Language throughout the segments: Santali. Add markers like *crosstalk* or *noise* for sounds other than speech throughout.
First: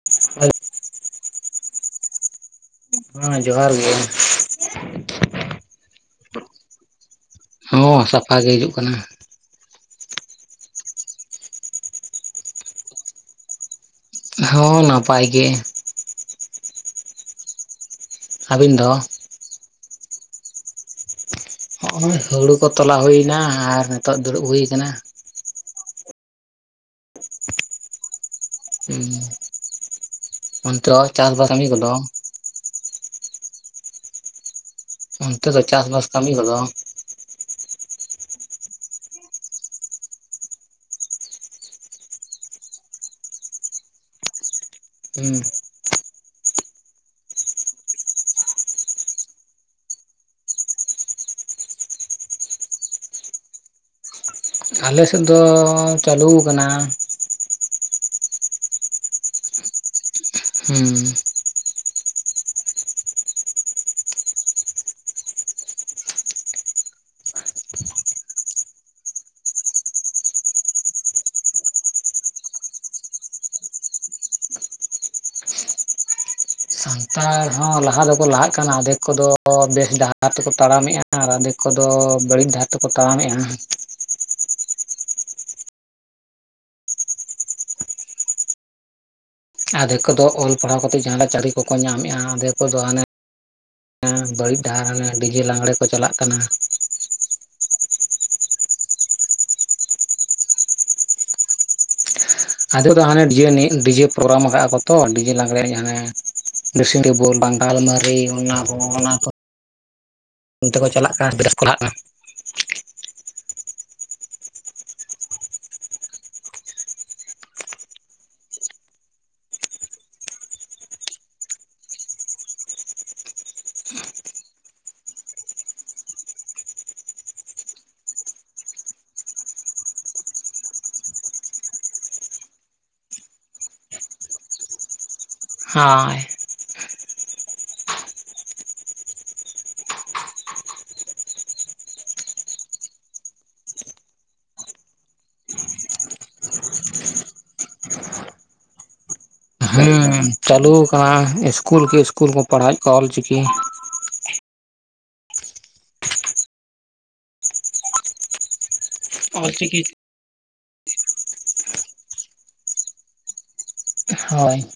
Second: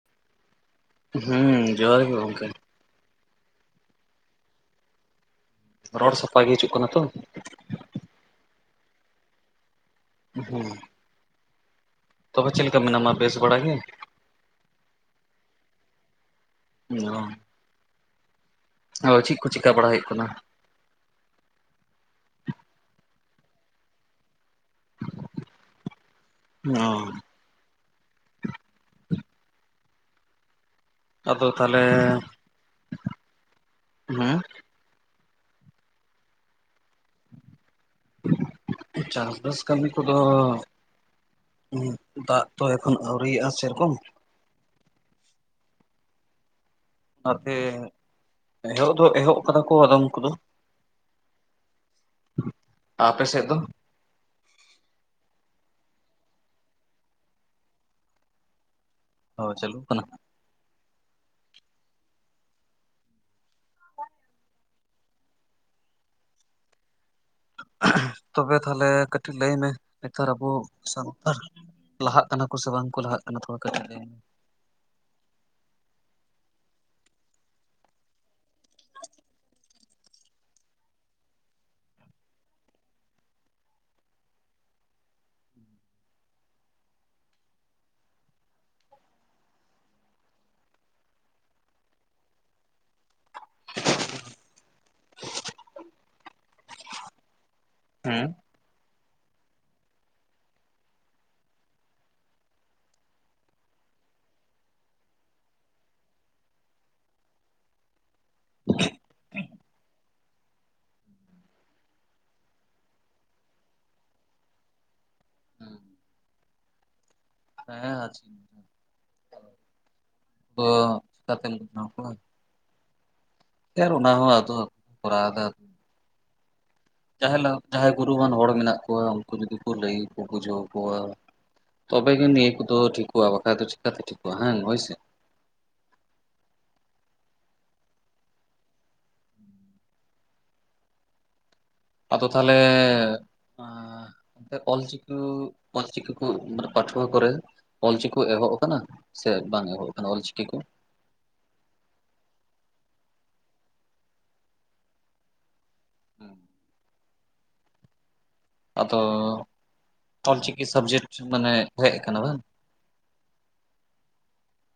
*unintelligible* ᱦᱮᱸ ᱡᱚᱦᱟᱨ ᱜᱮ ᱜᱚᱝᱠᱮ ᱦᱮᱸ ᱡᱚᱦᱟᱨ ᱜᱮ ᱨᱚᱲ ᱥᱟᱯᱷᱟ ᱜᱮ ᱦᱤᱡᱩᱜ ᱠᱟᱱᱟ ᱛᱚ ᱦᱚᱸ ᱥᱟᱯᱷᱟ ᱜᱮ ᱦᱤᱡᱩᱜ ᱠᱟᱱᱟ ᱦᱮᱸ ᱛᱚᱵᱮ ᱪᱮᱫ ᱞᱮᱠᱟ ᱢᱮᱱᱟᱢᱟ ᱵᱮᱥ ᱵᱟᱲᱟ ᱜᱮ ᱦᱚᱸ ᱱᱟᱯᱟᱭ ᱜᱮ ᱚ *unintelligible* ᱟᱹᱵᱤᱱ ᱫᱚ ᱟᱫᱚ ᱪᱮᱫ ᱠᱚ ᱪᱮᱠᱟ ᱵᱟᱲᱟ ᱦᱩᱭᱩᱜ ᱠᱟᱱᱟ ᱦᱚᱜᱚᱭ ᱦᱩᱲᱩ ᱠᱚ ᱛᱚᱞᱟ ᱦᱩᱭᱱᱟ ᱟᱨ ᱱᱤᱛᱚᱜ ᱫᱩᱲᱩᱵ ᱦᱩᱭ ᱟᱠᱟᱱᱟ ᱚ ᱦᱮᱸ *unintelligible* ᱟᱫᱚ ᱛᱟᱦᱚᱞᱮ ᱠᱚᱫᱚ ᱦᱮ ᱚᱱᱛᱮ ᱫᱚ ᱪᱟᱥ ᱵᱟᱥ ᱠᱟᱹᱢᱤ ᱠᱚᱫᱚ? ᱪᱟᱥᱵᱟᱥ ᱠᱟᱹᱢᱤ ᱠᱚᱫᱚ, ᱫᱟᱜ ᱛᱚ ᱮᱠᱷᱚᱱ ᱟᱹᱣᱨᱤᱭᱟᱜᱼᱟ ᱥᱮᱨᱚᱠᱚᱢ, ᱦᱩᱸ ᱟᱛᱮ ᱮᱦᱚᱵ ᱫᱚ ᱮᱦᱚᱵ ᱟᱠᱟᱫᱟ ᱠᱚ ᱟᱫᱚᱢ ᱠᱚᱫᱚ ᱟᱯᱮ ᱥᱮᱜ ᱫᱚ ᱟᱞᱮᱥᱮᱫ ᱫᱚ ᱪᱟᱹᱞᱩ ᱠᱟᱱᱟ ᱾ ᱚ ᱪᱟᱞᱩᱜ ᱠᱟᱱᱟ ᱾ ᱦᱩᱸ᱾ ᱛᱚᱵᱮ ᱛᱟᱦᱞᱮ ᱠᱟᱹᱴᱤᱡ ᱞᱟᱹᱭ ᱢᱮ ᱱᱮᱛᱟᱨ ᱟᱵᱚ ᱥᱟᱱᱛᱟᱲ ᱞᱟᱦᱟᱜ ᱠᱟᱱᱟ ᱠᱚ ᱥᱮ ᱵᱟᱝᱠᱩ ᱞᱟᱦᱟᱜ ᱠᱟᱱᱟ ᱛᱷᱚᱲᱟ ᱠᱟᱹᱴᱤᱡ ᱞᱟᱹᱭ ᱢᱮ ᱥᱟᱱᱛᱟᱲ ᱦᱚᱸ ᱞᱟᱦᱟ ᱫᱚᱠᱚ ᱞᱟᱦᱟᱜ ᱠᱟᱱᱟ ᱟᱫᱮᱠ ᱠᱚᱫᱚ ᱵᱮᱥ ᱰᱟᱦᱟᱨ ᱛᱮᱠᱚ ᱛᱟᱲᱟᱢᱮᱫᱼᱟ ᱾ ᱟᱨ ᱟᱫᱮᱠ ᱠᱚᱫᱚ ᱵᱟᱹᱲᱤᱡᱽ ᱰᱟᱦᱟᱨ ᱛᱮᱠᱚ ᱛᱟᱲᱟᱢᱮᱫᱼᱟ ᱾ ᱟᱫᱮᱠ ᱠᱚᱫᱚ ᱚᱞ ᱯᱟᱲᱦᱟᱣ ᱠᱟᱛᱮᱫ ᱡᱟᱦᱟᱸᱱᱟᱜ ᱪᱟᱹᱠᱨᱤ ᱠᱚᱠᱚ ᱧᱟᱢᱮᱫᱼᱟ ᱟᱫᱮᱠ ᱠᱚᱫᱚ ᱦᱟᱸᱱᱮ ᱦᱮᱸ ᱵᱟᱹᱲᱤᱡᱽ ᱰᱟᱦᱟᱨ ᱰᱤᱡᱮ ᱞᱟᱸᱜᱽᱲᱮ ᱠᱚ ᱪᱟᱞᱟᱜ ᱠᱟᱱᱟ ᱾ ᱦᱩᱸ ᱾ ᱟᱫᱮᱠ ᱫᱚ ᱦᱟᱸᱱᱮ ᱰᱤᱡᱮ ᱮᱱᱮᱡ ᱰᱤᱡᱮ ᱯᱨᱳᱜᱨᱟᱢ ᱠᱟᱜᱟ ᱠᱚ ᱛᱚ ᱰᱤᱡᱮ ᱞᱟᱜᱽᱬᱮ ᱦᱟᱸᱱᱮ ᱰᱨᱮᱥᱤᱝ ᱨᱮ ᱵᱚᱞ ᱵᱟᱝ ᱟᱞᱢᱟᱨᱤ ᱚᱱᱟ ᱚᱱᱟ ᱠᱚ ᱚᱱᱛᱮ ᱠᱚ ᱪᱟᱞᱟᱜ ᱠᱟᱱᱟ *unintelligible* ᱦᱩᱸ ᱾ *unintelligible* ᱯᱷᱮᱨ ᱚᱱᱟ ᱦᱚᱸ ᱟᱛᱳ ᱠᱚ ᱠᱚᱨᱟᱣ ᱫᱟ ᱾ ᱡᱟᱸᱦᱟᱭ ᱡᱟᱸᱦᱟᱭ ᱜᱩᱨᱩᱣᱟᱱ ᱦᱚᱲ ᱢᱮᱱᱟᱜ ᱠᱚᱣᱟ ᱩᱱᱠᱩ ᱡᱩᱫᱤ ᱠᱚ ᱞᱟᱹᱭ ᱵᱩᱡᱷᱟᱹᱣ ᱟᱠᱚᱣᱟ ᱾ ᱛᱚᱵᱮ ᱜᱮ ᱱᱤᱭᱟᱹ ᱠᱚᱫᱚ ᱴᱷᱤᱠᱚᱜᱼᱟ ᱵᱟᱠᱷᱟᱡᱽ ᱫᱚ ᱪᱤᱠᱟᱹᱛᱮ ᱴᱷᱤᱠᱚᱜᱼᱟ ᱦᱟᱝ ᱦᱳᱭᱥᱮ ᱦᱟᱸᱭ ᱾ *inaudible* ᱟᱫᱚ ᱛᱟᱞᱮ, ᱚᱞ ᱪᱤᱠᱤ, ᱚᱞ ᱪᱤᱠᱤ, ᱠᱩ ᱢᱟᱱᱮ ᱯᱟᱹᱴᱷᱣᱟᱹ ᱠᱚᱨᱮ -ᱼ ᱚᱞᱪᱤᱠᱤ ᱮᱦᱚᱵ ᱟᱠᱟᱱᱟ ᱥᱮ ᱵᱟᱝ ᱮᱦᱚᱵ ᱟᱠᱟᱱᱟ ᱚᱞᱪᱤᱠᱤ ᱠᱚ, ᱱᱚᱣᱟ ᱥᱤᱥᱠᱩᱞ ᱠᱤ ᱤᱥᱠᱩᱞ ᱠᱚ ᱯᱟᱲᱦᱟᱣᱮᱫ ᱠᱚᱣᱟ ᱚᱞ ᱪᱤᱠᱤ, *unintelligible* ᱟᱫᱚ ᱚᱞᱪᱤᱠᱤ ᱚᱞ ᱪᱤᱠᱤ ᱥᱟᱵᱡᱮᱠᱴ ᱢᱟᱱᱮ ᱦᱮᱡ ᱟᱠᱟᱱᱟ ᱵᱟᱝ, ᱦᱳᱭ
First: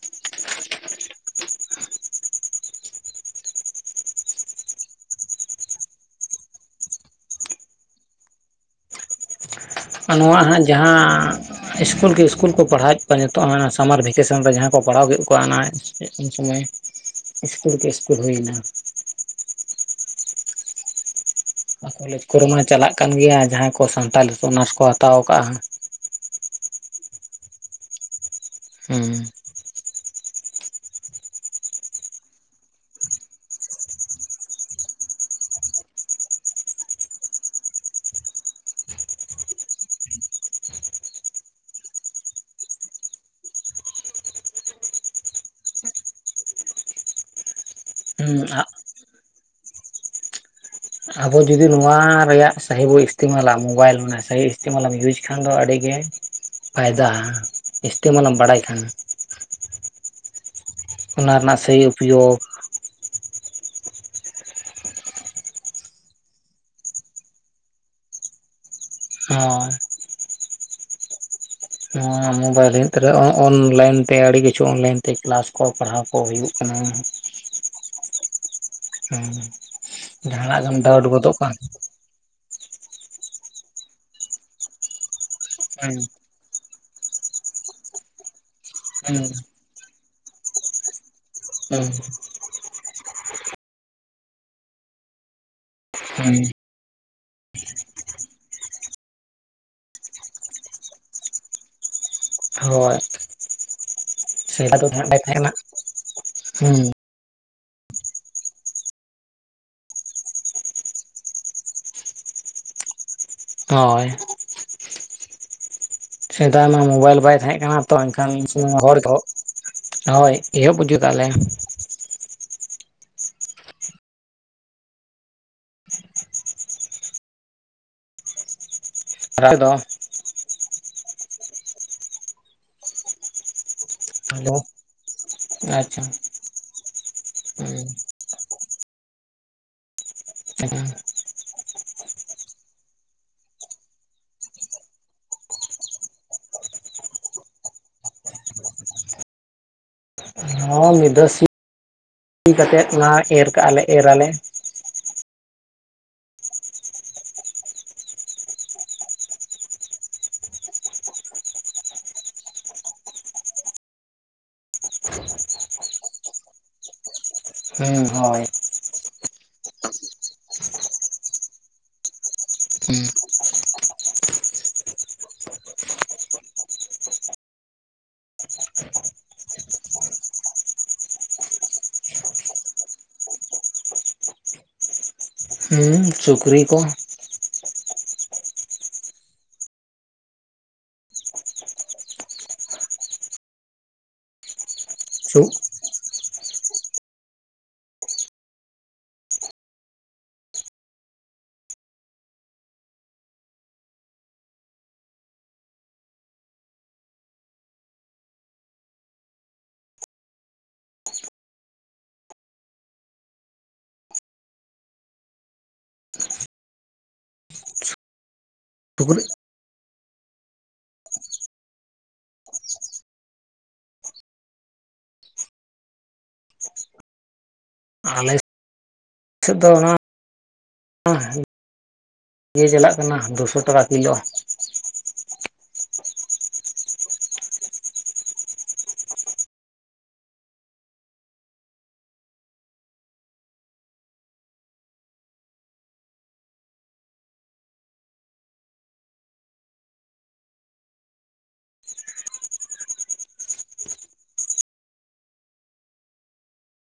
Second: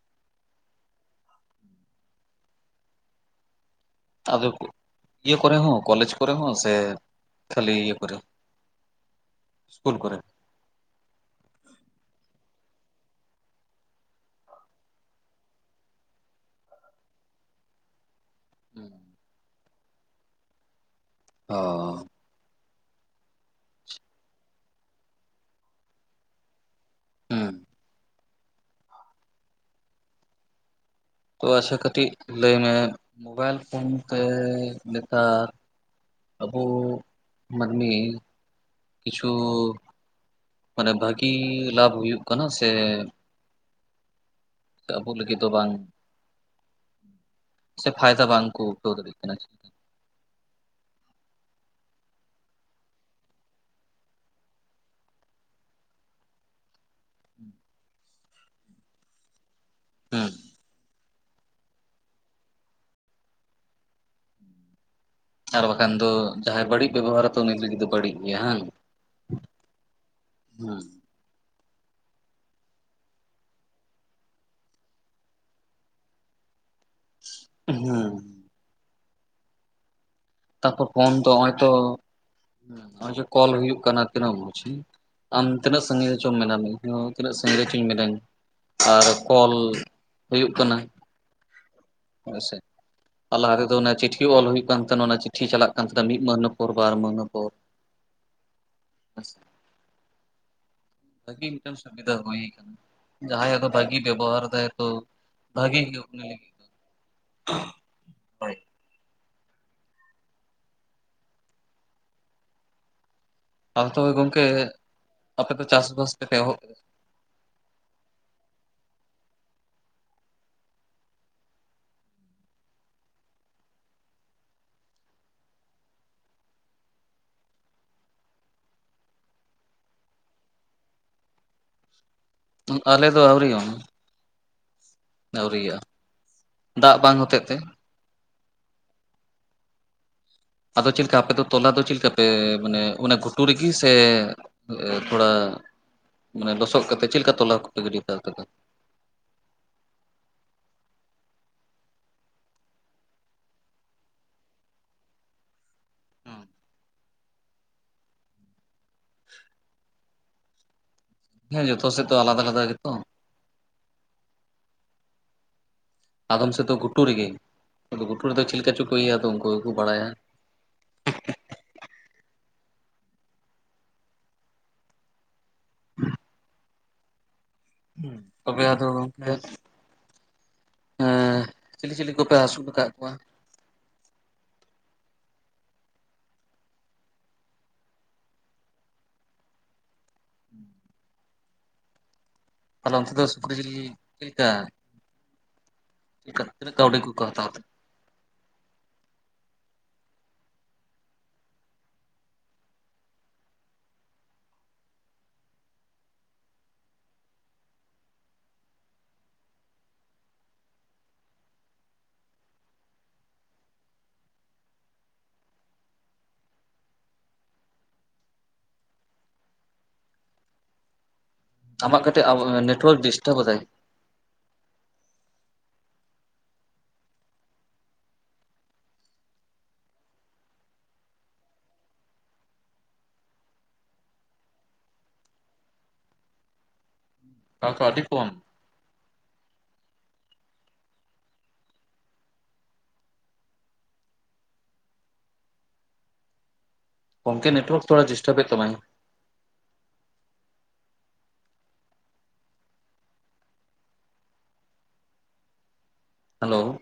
ᱟᱫᱚ ᱤᱭᱟᱹ ᱠᱚᱨᱮ ᱦᱚᱸ ᱠᱚᱞᱮᱡᱽ ᱠᱚᱨᱮ ᱦᱚᱸ ᱥᱮ ᱠᱷᱟᱹᱞᱤ ᱤᱭᱟᱹ ᱠᱚᱨᱮ ᱦᱚᱸ *inaudible* ᱟᱨ ᱱᱚᱣᱟ ᱦᱟᱸᱜ ᱡᱟᱦᱟᱸ ᱤᱥᱠᱩᱞ ᱠᱮ ᱤᱥᱠᱩᱞ ᱠᱚ ᱯᱟᱲᱦᱟᱣᱮᱫ ᱠᱚᱣᱟ ᱱᱤᱛᱚᱜ ᱥᱟᱢᱟᱨ ᱵᱷᱮᱠᱮᱥᱚᱱ ᱨᱮ ᱡᱟᱦᱟᱸᱭ ᱠᱚ ᱯᱟᱲᱦᱟᱣ ᱠᱮᱫ ᱠᱚᱣᱟ ᱚᱱᱟ ᱩᱱ ᱥᱚᱢᱚᱭ ᱥᱤᱥᱠᱩᱞ ᱠᱮ ᱥᱤᱥᱠᱩᱞ ᱦᱩᱭ ᱮᱱᱟ, ᱦᱩᱸ ᱚ ᱠᱚᱞᱮᱡᱽ ᱠᱚᱨᱮ ᱢᱟ ᱪᱟᱞᱟᱜ ᱠᱟᱱ ᱜᱮᱭᱟ ᱡᱟᱸᱦᱟᱭ ᱠᱚ ᱥᱟᱱᱛᱟᱞᱤ ᱚᱱᱟᱨᱥ ᱠᱚ ᱦᱟᱛᱟᱣ ᱟᱠᱟᱫᱟ, ᱦᱩᱸ ᱦᱩᱸ ᱛᱚ ᱟᱪᱪᱷᱟ ᱠᱟᱹᱴᱤᱡ ᱞᱟᱹᱭ ᱢᱮ ᱢᱳᱵᱟᱭᱤᱞ ᱯᱷᱳᱱ ᱛᱮ ᱱᱮᱛᱟᱨ ᱟᱵᱚ ᱢᱟᱹᱱᱢᱤ ᱠᱤᱪᱷᱩ *unintelligible* ᱢᱟᱱᱮ ᱵᱷᱟᱹᱜᱤ ᱞᱟᱵᱷᱽ ᱦᱩᱭᱩᱜ ᱠᱟᱱᱟ ᱥᱮ ᱥᱮ ᱟᱵᱚ ᱞᱟᱹᱜᱤᱫ ᱫᱚ ᱵᱟᱝ ᱥᱮ ᱯᱷᱟᱭᱫᱟ ᱦᱩᱸ ᱵᱟᱝ ᱠᱚ ᱩᱴᱷᱟᱹᱣ ᱫᱟᱲᱮᱭᱟᱜ ᱠᱟᱱᱟ, ᱟᱵᱚ ᱡᱩᱫᱤ ᱱᱚᱣᱟ ᱨᱮᱭᱟᱜ ᱥᱟᱹᱦᱤ ᱵᱚᱱ ᱤᱥᱛᱮᱢᱟᱞᱟ ᱢᱳᱵᱟᱭᱤᱞ ᱥᱟᱹᱦᱤ ᱤᱥᱛᱮᱢᱞᱟᱢ ᱤᱭᱩᱡᱽ ᱠᱷᱟᱱ ᱫᱚ ᱟᱹᱰᱤ ᱜᱮ, ᱯᱷᱟᱭᱫᱟ ᱤᱥᱛᱮᱢᱟᱞᱮᱢ ᱵᱟᱲᱟᱭ ᱠᱷᱟᱱ ᱦᱩᱸ ᱚᱱᱟ ᱨᱮᱱᱟᱜ ᱥᱟᱹᱦᱤ ᱯᱚᱭᱳᱜᱽ ᱾ ᱟᱨ ᱵᱟᱠᱷᱟᱱ ᱫᱚ ᱡᱟᱦᱟᱸᱭ ᱵᱟᱹᱲᱤᱡ ᱵᱮᱵᱚᱦᱟᱨᱟᱫᱟ ᱩᱱᱤ ᱞᱟᱹᱜᱤᱫ ᱫᱚ ᱵᱟᱹᱲᱤᱡ ᱜᱮᱭᱟ ᱦᱟᱝ᱾ ᱦᱚᱸ ᱦᱮᱸ ᱱᱚᱣᱟ ᱢᱳᱵᱟᱭᱤᱞ *unintelligible* ᱚᱱᱞᱟᱭᱤᱱ ᱛᱮ ᱟᱹᱰᱤ ᱠᱤᱪᱷᱩ ᱚᱱᱞᱟᱭᱤᱱ ᱛᱮ ᱠᱮᱞᱟᱥ ᱠᱚ ᱯᱟᱲᱦᱟᱣ ᱠᱚ ᱦᱩᱭᱩᱜ ᱠᱟᱱᱟ᱾ ᱦᱮᱸ ᱦᱮᱸ ᱡᱟᱦᱟᱱᱟᱜ ᱛᱟᱨ ᱜᱮᱢ ᱯᱚᱨ ᱰᱟᱣᱩᱴ ᱯᱷᱳᱱ ᱫᱚ ᱜᱚᱫᱚᱜ ᱠᱟᱱ ᱦᱚᱭᱛᱚ, ᱦᱮᱸ ᱱᱚᱜᱚᱭ ᱡᱮ ᱠᱚᱞ ᱦᱩᱭᱩᱜᱜ ᱠᱟᱱᱟ ᱛᱤᱱᱟᱹᱜ ᱢᱡ ᱟᱢ ᱛᱤᱱᱟᱹᱜ ᱦᱮᱸ ᱥᱟᱹᱜᱤᱧ, ᱢᱮᱱᱟᱢᱮ ᱤᱧᱦᱚ ᱛᱤᱱᱟᱹᱜ ᱥᱤᱜᱨᱮᱪ ᱤᱧ ᱢᱤᱱᱟᱹᱧᱟ ᱟᱨ ᱦᱮᱸ ᱠᱚᱞ ᱦᱩᱭᱩᱜ ᱠᱟᱱᱟ᱾ ᱦᱮᱸ ᱦᱮᱸᱥᱮ ᱟᱨ ᱞᱟᱦᱟ ᱛᱮᱫᱚ ᱚᱱᱟ ᱪᱤᱴᱷᱤ ᱚᱞ ᱦᱩᱭᱩᱜ ᱠᱟᱱ ᱛᱟᱦᱮᱱᱟ ᱚᱱᱟ ᱪᱤᱴᱷᱤ ᱪᱟᱞᱟᱜ ᱠᱟᱱ ᱛᱟᱦᱮᱱᱟ ᱢᱤᱫ ᱦᱮᱸ ᱢᱟᱹᱦᱤᱱᱟ ᱠᱚ ᱵᱟᱨ ᱢᱮᱦᱱᱮ ᱠᱚ ᱦᱮᱸ ᱥᱮ᱾ *unintelligible* ᱵᱷᱟᱹᱜᱤ ᱢᱤᱫᱴᱮᱱ ᱥᱩᱵᱤᱫᱟ ᱦᱩᱭ ᱠᱟᱱᱟ᱾ ᱦᱳᱭ ᱡᱟᱦᱟᱸᱭ ᱟᱫᱚ ᱵᱷᱟᱜᱤᱭ ᱵᱮᱵᱚᱦᱟᱨ ᱫᱟᱭ ᱥᱮᱫᱟᱭ ᱛᱚ ᱫᱚ ᱱᱟᱦᱟᱜ ᱵᱟᱭ ᱛᱟᱦᱮᱸ ᱠᱟᱱᱟ ᱵᱷᱟᱜᱮ ᱦᱩᱭᱩᱜ ᱩᱱᱤ ᱞᱟᱹᱜᱤᱫ ᱫᱚ, ᱦᱮᱸ ᱦᱳᱭ ᱟᱨ ᱦᱳᱭ ᱛᱚᱵᱮ ᱜᱚᱝᱠᱮ ᱟᱯᱮ ᱯᱮ ᱪᱟᱥ ᱵᱟᱥ ᱥᱮᱫᱟᱭ ᱢᱟ ᱢᱳᱵᱟᱭᱤᱞ ᱵᱟᱭ ᱛᱟᱦᱮᱸ ᱠᱟᱱᱟ ᱛᱚ ᱮᱱᱠᱷᱟᱱ ᱦᱚᱲ ᱫᱚ ᱦᱳᱭ ᱮᱦᱚᱵ ᱵᱩᱡᱩᱜ ᱛᱟᱜ ᱞᱮ, *unintelligible* ᱫᱚ ᱚᱝᱠᱟ ᱟᱞᱮ ᱫᱚ ᱟᱣᱨᱤ, ᱟᱫᱚ ᱟᱹᱣᱨᱤᱭᱟᱜᱼᱟ ᱫᱟᱜ ᱵᱟᱝ ᱦᱚᱛᱮ ᱛᱮ, ᱟᱫᱚ ᱪᱮᱫ ᱞᱮᱠᱟ ᱟᱯᱮ ᱫᱚ, ᱛᱚᱞᱟ ᱫᱚ ᱪᱮᱫ ᱞᱮᱠᱟ ᱯᱮ ᱢᱟᱱᱮ ᱚᱱᱟ ᱜᱷᱩᱴᱩ ᱨᱮᱜᱮ ᱥᱮ ᱛᱷᱚᱲᱟ ᱢᱟᱱᱮ ᱞᱚᱥᱚᱫ ᱠᱟᱛᱮᱫ ᱪᱮᱫ ᱞᱮᱠᱟ ᱛᱚᱞᱟ ᱠᱟᱛᱮᱯᱮ ᱜᱟᱹᱰᱤ ᱵᱟᱲᱟ ᱠᱟᱫᱟ? ᱦᱚᱸ ᱢᱤᱫ ᱫᱷᱟᱹᱣ ᱥᱤ ᱠᱟᱛᱮᱫ ᱚᱱᱟ ᱮᱨ ᱠᱟᱜᱼᱟ ᱞᱮ ᱮᱨ ᱟᱞᱮ᱾ *inaudible* ᱦᱮᱸ ᱡᱚᱛᱚ ᱥᱮᱫ ᱛᱚ ᱟᱞᱟᱫᱟ ᱟᱞᱟᱫᱟ ᱜᱮ ᱛᱚ᱾ ᱟᱫᱚᱢ ᱥᱮᱫ ᱫᱚ ᱜᱷᱩᱴᱩ ᱨᱮᱜᱮ ᱟᱫᱚ ᱦᱩᱸ ᱜᱩᱴᱩ ᱨᱮᱫᱚ ᱦᱳᱭ ᱪᱮᱫ ᱞᱮᱠᱟ ᱪᱚ ᱯᱟᱹᱭ ᱟᱫᱚ ᱩᱱᱠᱩ ᱜᱮᱠᱚ ᱵᱟᱲᱟᱭᱟ, *unintelligible* *unintelligible* *inaudible* *unintelligible* ᱛᱚᱵᱮ ᱟᱫᱚ ᱜᱚᱝᱠᱮ ᱦᱮᱸ ᱪᱤᱞᱤ ᱪᱤᱞᱤ ᱠᱚᱯᱮ ᱟᱹᱥᱩᱞ ᱠᱟᱫ ᱠᱚᱣᱟ? ᱦᱩᱸ ᱥᱩᱠᱨᱤ ᱠᱚ, *unintelligible* ᱛᱟᱦᱚᱞᱮ ᱚᱱᱛᱮ ᱫᱚ ᱥᱩᱠᱨᱤ ᱡᱤᱞ ᱪᱮᱫ ᱞᱮᱠᱟ? ᱪᱮᱜ? ᱪᱤᱠ ᱠᱟ ᱛᱤᱱᱟᱹᱜ ᱠᱟᱹᱣᱰᱤ ᱠᱚ ᱠᱚ ᱦᱟᱛᱟᱣ ᱛᱮ? *unintelligible* ᱟᱢᱟᱜ ᱠᱟᱹᱴᱤᱡ ᱟᱵ ᱱᱮᱴᱣᱟᱨᱠ ᱰᱤᱥᱴᱟᱨᱵ ᱮ ᱫᱟᱭ, ᱟᱞᱮ ᱥᱮᱫ ᱫᱚ ᱚᱱᱟ *unintelligible* ᱤᱭᱟᱹ ᱪᱟᱞᱟᱜ ᱠᱟᱱᱟ ᱫᱩᱥᱚ ᱴᱟᱠᱟ ᱠᱤᱞᱳ, ᱛᱟᱭ ᱚᱸ ᱛᱚ ᱟᱹᱰᱤ ᱠᱚᱢ, ᱜᱚᱝᱠᱮ ᱱᱮᱴᱣᱟᱨᱠ ᱛᱷᱚᱲᱟ ᱰᱤᱥᱴᱟᱵ ᱮᱫ ᱛᱟᱢᱟᱭ, ᱦᱮᱞᱳ,